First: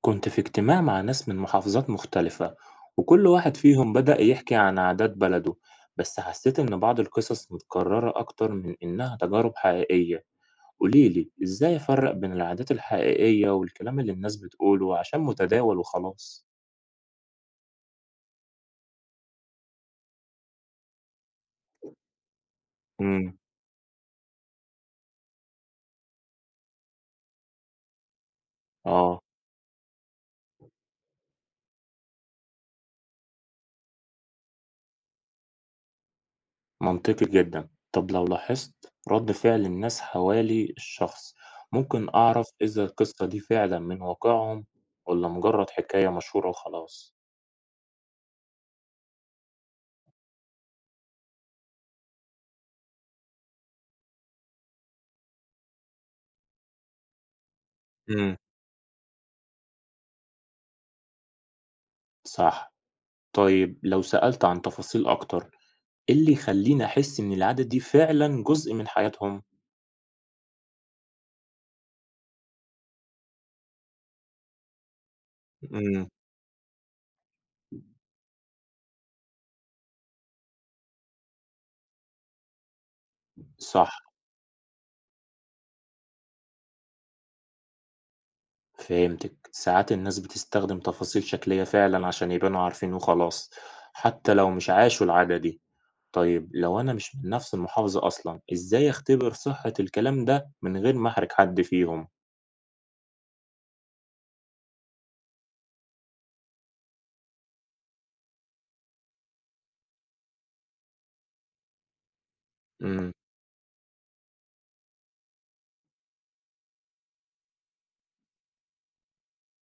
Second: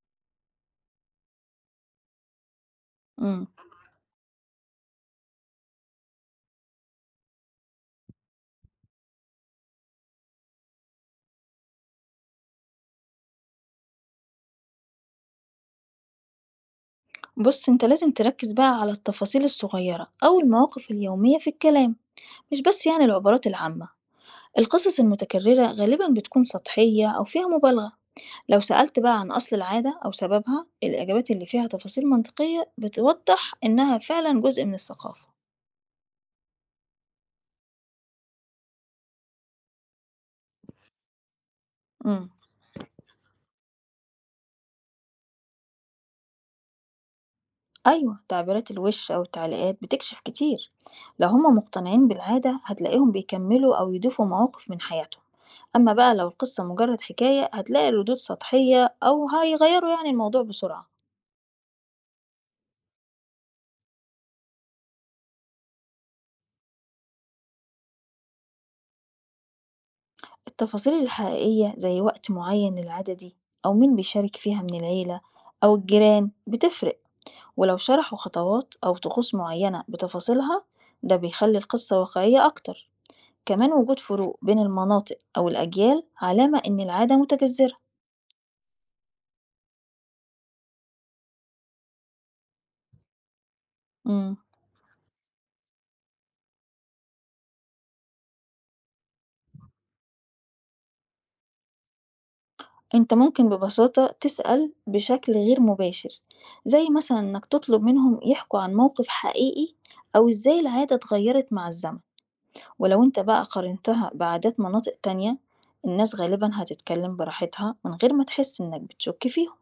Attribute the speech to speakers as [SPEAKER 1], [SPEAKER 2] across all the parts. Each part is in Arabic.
[SPEAKER 1] كنت في اجتماع مع ناس من محافظات مختلفة، وكل
[SPEAKER 2] امم
[SPEAKER 1] واحد فيهم بدأ يحكي عن عادات بلده. بس حسيت إن بعض القصص متكررة أكتر من إنها تجارب حقيقية. قوليلي إزاي أفرق بين العادات الحقيقية والكلام اللي الناس بتقوله عشان متداول وخلاص.
[SPEAKER 2] بص انت لازم تركز بقى على التفاصيل الصغيرة أو المواقف اليومية في الكلام، مش بس يعني
[SPEAKER 1] امم.
[SPEAKER 2] العبارات العامة. القصص المتكررة غالبا بتكون سطحية أو فيها مبالغة. لو سألت بقى
[SPEAKER 1] آه،
[SPEAKER 2] عن أصل العادة أو سببها، الإجابات اللي فيها تفاصيل منطقية بتوضح إنها فعلا جزء من الثقافة.
[SPEAKER 1] منطقي جدا. طب لو لاحظت رد فعل الناس حوالي الشخص، ممكن
[SPEAKER 2] امم
[SPEAKER 1] أعرف إذا القصة دي فعلا من واقعهم، ولا مجرد حكاية مشهورة وخلاص.
[SPEAKER 2] أيوه، تعبيرات الوِش أو التعليقات بتكشف كتير، لو هما مقتنعين بالعادة هتلاقيهم بيكمّلوا أو يضيفوا مواقف من حياتهم، أما بقى لو القصة مجرد حكاية هتلاقي الردود
[SPEAKER 1] امم.
[SPEAKER 2] سطحية أو هيغيّروا يعني الموضوع بسرعة.
[SPEAKER 1] صح. طيب لو سألت عن تفاصيل أكتر، إيه اللي يخلّيني أحس إن العادة دي فعلًا جزء من حياتهم؟
[SPEAKER 2] التفاصيل الحقيقية زي وقت معين للعادة دي، أو مين بيشارك فيها من العيلة أو
[SPEAKER 1] إمم.
[SPEAKER 2] الجيران بتفرق، ولو شرحوا خطوات أو طقوس معينة بتفاصيلها، ده بيخلّي القصة واقعية أكتر. كمان
[SPEAKER 1] صح،
[SPEAKER 2] وجود فروق بين المناطق أو الأجيال علامة إن العادة متجذرة.
[SPEAKER 1] فهمتك. ساعات الناس بتستخدم تفاصيل شكلية فعلًا عشان يبانوا عارفين وخلاص، حتى
[SPEAKER 2] إمم،
[SPEAKER 1] لو مش عاشوا العادة دي. طيب لو أنا مش من نفس المحافظة أصلًا، إزاي أختبر صحة الكلام ده من غير ما أحرج حد فيهم؟
[SPEAKER 2] أنت ممكن ببساطة تسأل بشكل غير مباشر، زي مثلًا إنك تطلب منهم يحكوا عن موقف حقيقي أو إزاي العادة اتغيرت مع الزمن، ولو
[SPEAKER 1] إمم.
[SPEAKER 2] أنت بقى قارنتها بعادات مناطق تانية، الناس غالبًا هتتكلم براحتها من غير ما تحس إنك بتشُك فيهم.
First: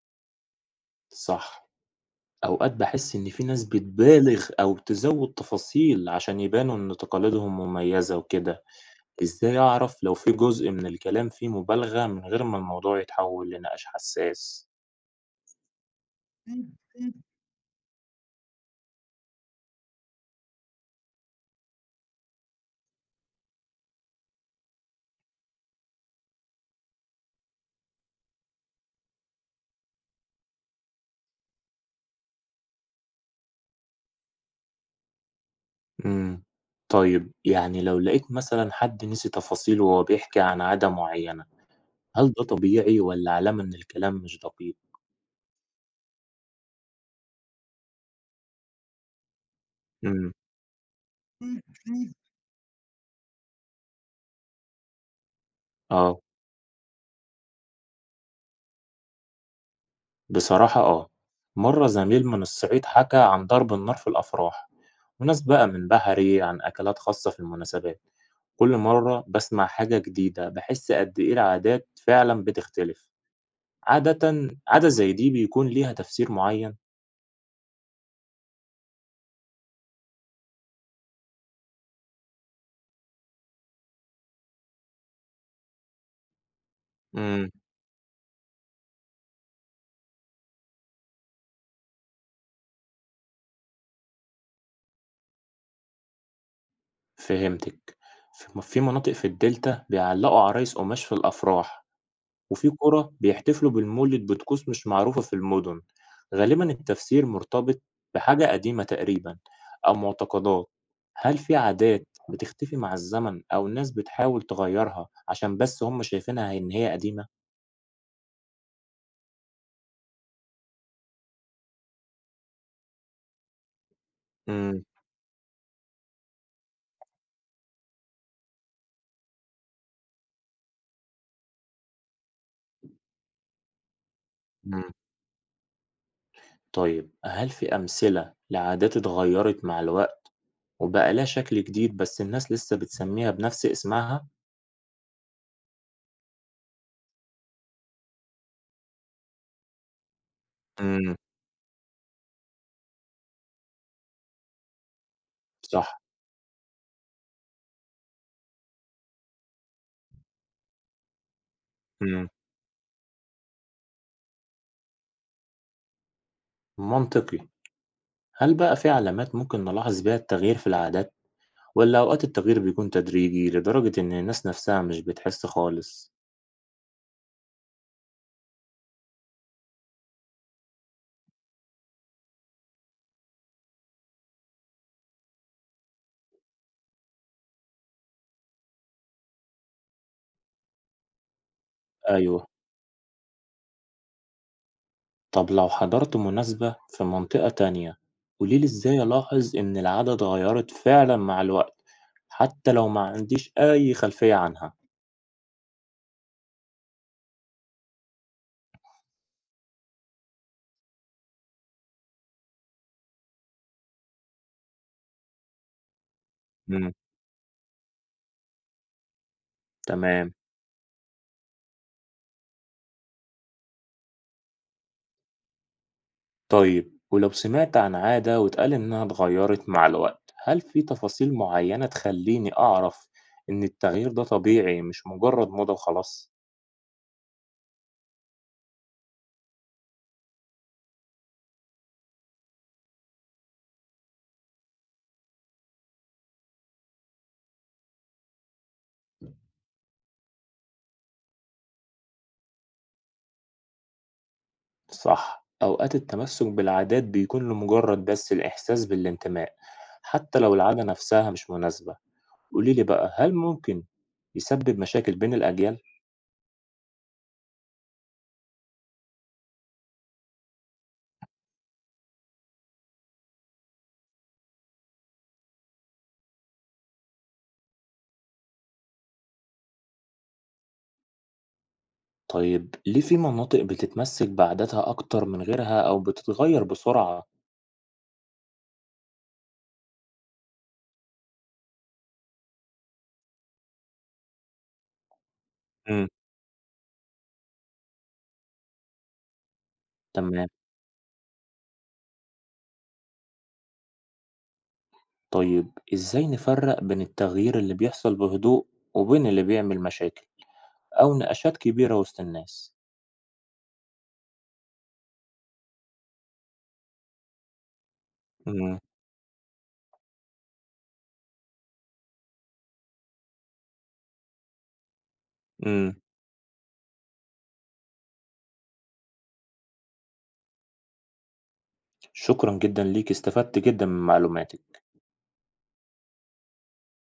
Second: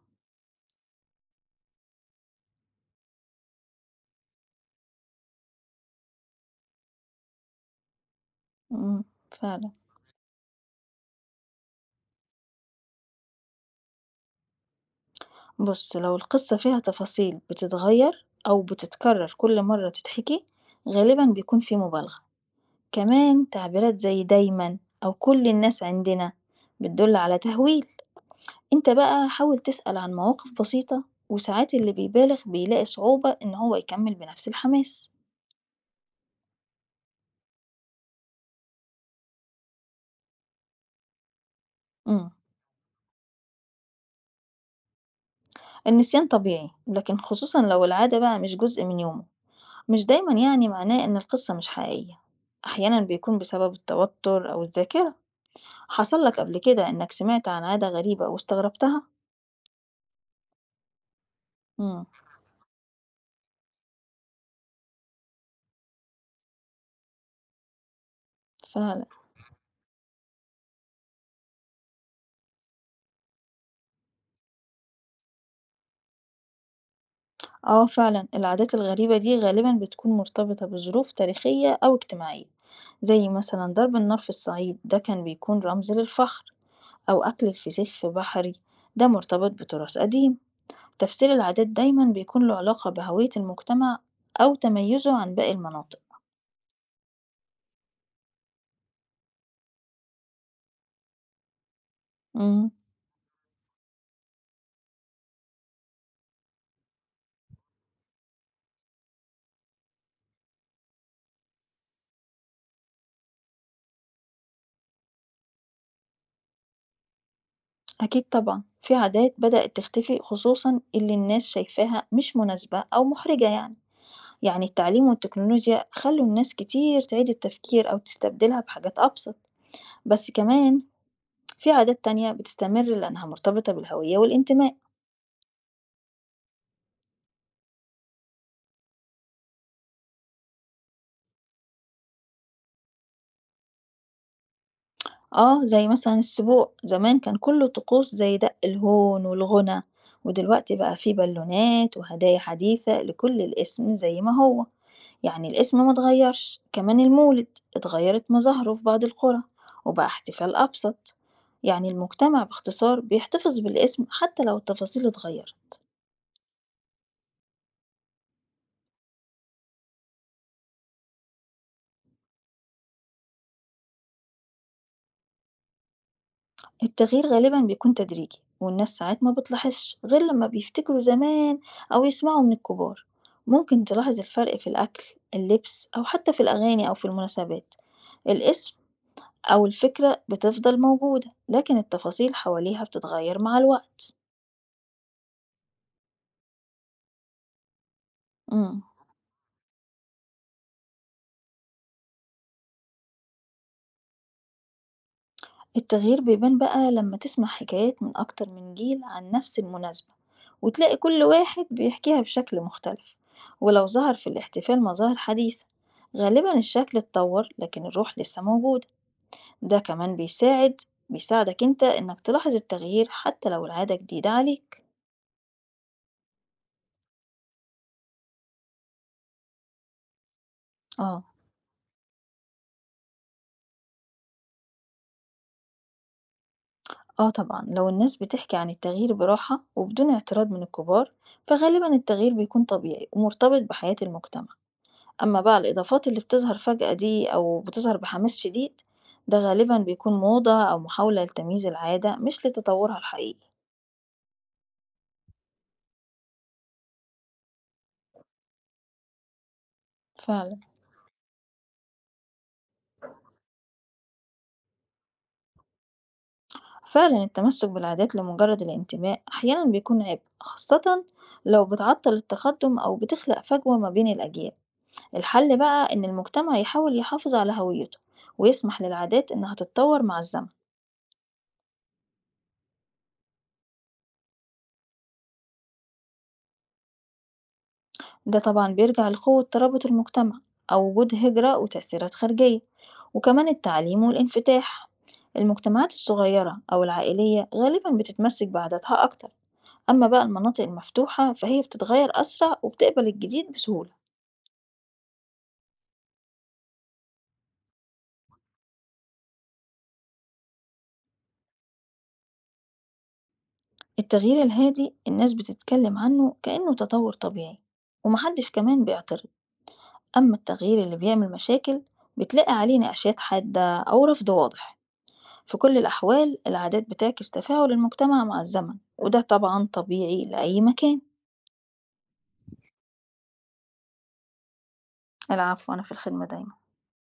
[SPEAKER 1] صح، أوقات باحس إن في ناس بتبالغ أو تزوّد تفاصيل عشان يبانوا إن تقاليدهم مميزة وكده.
[SPEAKER 2] إمم،
[SPEAKER 1] إزاي
[SPEAKER 2] فعلًا.
[SPEAKER 1] أعرف لو في جزء من الكلام فيه مبالغة من غير ما الموضوع يتحول لنقاش حساس؟
[SPEAKER 2] بُص، لو القصة فيها تفاصيل بتتغير أو بتتكرر كل مرة تتحكي، غالبًا بيكون في مبالغة. كمان تعبيرات زي دايماً أو كل الناس عندنا بتدل على تهويل. انت بقى حاول تسأل عن مواقف بسيطة، وساعات اللي بيبالغ بيلاقي صعوبة إن هو يكمل بنفس الحماس.
[SPEAKER 1] امم. طيب يعني لو لقيت مثلا حد نسي تفاصيل وهو بيحكي عن عادة معينة،
[SPEAKER 2] مم.
[SPEAKER 1] هل ده طبيعي ولا علامة إن الكلام مش دقيق؟
[SPEAKER 2] النسيان طبيعي، لكن خصوصا لو العادة بقى مش جزء من يومه، مش
[SPEAKER 1] امم.
[SPEAKER 2] دايما يعني معناه إن القصة مش حقيقية. أحيانا بيكون بسبب التوتر أو الذاكرة.
[SPEAKER 1] آه،
[SPEAKER 2] حصل لك قبل كده إنك سمعت عن عادة غريبة واستغربتها؟
[SPEAKER 1] بصراحة آه، مرة
[SPEAKER 2] مم.
[SPEAKER 1] زميل من الصعيد حكى عن ضرب النار في الأفراح، وناس بقى من بحري عن أكلات خاصة في المناسبات. كل
[SPEAKER 2] فعلا.
[SPEAKER 1] مرة بسمع حاجة جديدة بحس قد إيه العادات فعلا بتختلف. عادةً عادة زي دي بيكون ليها تفسير معيّن؟
[SPEAKER 2] اه، فعلا العادات الغريبة دي غالبا بتكون مرتبطة بظروف تاريخية أو اجتماعية، زي مثلا ضرب النار في الصعيد، ده كان بيكون رمز للفخر، أو أكل
[SPEAKER 1] إمم.
[SPEAKER 2] الفسيخ في بحري، ده مرتبط بتراث قديم. تفسير العادات دايما بيكون له علاقة بهوية المجتمع أو تميزه عن باقي المناطق.
[SPEAKER 1] فهمتِك. في مناطق في الدلتا بيعلّقوا عرايس قماش في الأفراح، وفي
[SPEAKER 2] امم،
[SPEAKER 1] قرى بيحتفلوا بالمولد بطقوس مش معروفة في المدن. غالبًا التفسير مرتبط بحاجة قديمة تقريبًا أو معتقدات. هل في عادات بتختفي مع الزمن أو ناس بتحاول تغيّرها عشان بس هم شايفينها إن هي قديمة؟
[SPEAKER 2] أكيد طبعا في عادات بدأت تختفي، خصوصا اللي الناس شايفاها مش مناسبة أو محرجة. يعني يعني
[SPEAKER 1] إمم،
[SPEAKER 2] التعليم والتكنولوجيا خلوا الناس كتير تعيد التفكير أو تستبدلها بحاجات أبسط. بس كمان في عادات تانية بتستمر لأنها مرتبطة بالهوية والانتماء.
[SPEAKER 1] إمم. طيب، هل في أمثلة لعادات اتغيّرت مع الوقت؟ وبقى لها شكل جديد بس الناس لسه بتسميها بنفس اسمها؟
[SPEAKER 2] آه، زي مثلا السبوع زمان كان كله طقوس زي دق الهون والغنى، ودلوقتي بقى في
[SPEAKER 1] إمم.
[SPEAKER 2] بالونات وهدايا حديثة، لكل الاسم زي ما هو. يعني الاسم ما
[SPEAKER 1] صح.
[SPEAKER 2] اتغيرش. كمان المولد اتغيرت مظاهره في بعض القرى وبقى احتفال أبسط. يعني
[SPEAKER 1] إمم.
[SPEAKER 2] المجتمع باختصار بيحتفظ بالاسم حتى لو التفاصيل اتغيرت.
[SPEAKER 1] منطقي. هل بقى في علامات ممكن نلاحظ بيها التغيير في العادات، والّا أوقات التغيير بيكون تدريجي لدرجة إن الناس نفسها مش بتحس خالص؟
[SPEAKER 2] التغيير غالبا بيكون تدريجي، والناس ساعات ما بتلاحظش غير لما بيفتكروا زمان أو يسمعوا من الكبار. ممكن تلاحظ الفرق في الأكل، اللبس، أو حتى في الأغاني أو في المناسبات. الاسم أو الفكرة بتفضل موجودة، لكن التفاصيل
[SPEAKER 1] أيوه.
[SPEAKER 2] حواليها بتتغير مع الوقت.
[SPEAKER 1] طب لو حضرت مناسبة في منطقة تانية، قولي لي
[SPEAKER 2] مم.
[SPEAKER 1] إزاي ألاحظ إن العادة اتغيرت فعلًا مع الوقت، حتى لو ما عنديش أي خلفية عنها؟
[SPEAKER 2] التغيير بيبان بقى لما تسمع حكايات من أكتر من جيل عن نفس المناسبة، وتلاقي كل واحد بيحكيها بشكل مختلف. ولو ظهر في الاحتفال مظاهر حديثة، غالبا
[SPEAKER 1] إمم.
[SPEAKER 2] الشكل اتطور لكن الروح لسه موجودة. ده كمان
[SPEAKER 1] تمام.
[SPEAKER 2] بيساعدك انت انك تلاحظ التغيير حتى لو العادة جديدة عليك.
[SPEAKER 1] طيب ولو سمعت عن عادة واتقال إنها اتغيرت مع الوقت، هل في
[SPEAKER 2] اه.
[SPEAKER 1] تفاصيل معينة تخليني أعرف إن التغيير ده طبيعي مش مجرد موضة وخلاص؟
[SPEAKER 2] اه، طبعا لو الناس بتحكي عن التغيير براحة وبدون اعتراض من الكبار، فغالبا التغيير بيكون طبيعي ومرتبط بحياة المجتمع. أمّا بقى الإضافات اللي بتظهر فجأة دي أو بتظهر بحماس شديد، ده غالبًا بيكون موضة أو محاولة لتمييز العادة مش لتطورها الحقيقي.
[SPEAKER 1] صح، أوقات التمسك بالعادات بيكون لمجرد بس الإحساس بالانتماء، حتى لو
[SPEAKER 2] فعلًا،
[SPEAKER 1] العادة نفسها مش مناسبة. قوليلي بقى هل ممكن يسبب مشاكل بين الأجيال؟
[SPEAKER 2] فعلًا التمسك بالعادات لمجرد الانتماء أحيانًا بيكون عبء، خاصةً لو بتعطل التقدم أو بتخلق فجوة ما بين الأجيال. الحل بقى إن المجتمع يحاول يحافظ على هويته ويسمح للعادات إنها تتطور مع الزمن.
[SPEAKER 1] طيب ليه في مناطق بتتمسك بعاداتها أكتر من غيرها أو بتتغير بسرعة؟
[SPEAKER 2] ده طبعا بيرجع لقوة ترابط المجتمع، أو وجود هجرة وتأثيرات خارجية، وكمان التعليم والانفتاح. المجتمعات
[SPEAKER 1] امم.
[SPEAKER 2] الصغيرة أو العائلية غالبا بتتمسك بعاداتها أكتر، أما بقى
[SPEAKER 1] تمام.
[SPEAKER 2] المناطق المفتوحة فهي بتتغير أسرع وبتقبل الجديد بسهولة.
[SPEAKER 1] طيب إزاي نفرق بين التغيير اللي بيحصل بهدوء، وبين اللي بيعمل مشاكل أو نقاشات كبيرة وسط الناس؟
[SPEAKER 2] التغيير الهادي الناس بتتكلم عنه كأنه تطور طبيعي ومحدش
[SPEAKER 1] مم.
[SPEAKER 2] كمان بيعترض. أما التغيير اللي بيعمل مشاكل، بتلاقي عليه نقاشات حادة أو رفض واضح. في كل
[SPEAKER 1] مم.
[SPEAKER 2] الأحوال العادات بتعكس تفاعل المجتمع مع الزمن، وده طبعًا طبيعي لأي مكان.
[SPEAKER 1] شكرا جدا ليك، استفدت جدا من معلوماتك.
[SPEAKER 2] العفو، أنا في الخدمة دايمًا.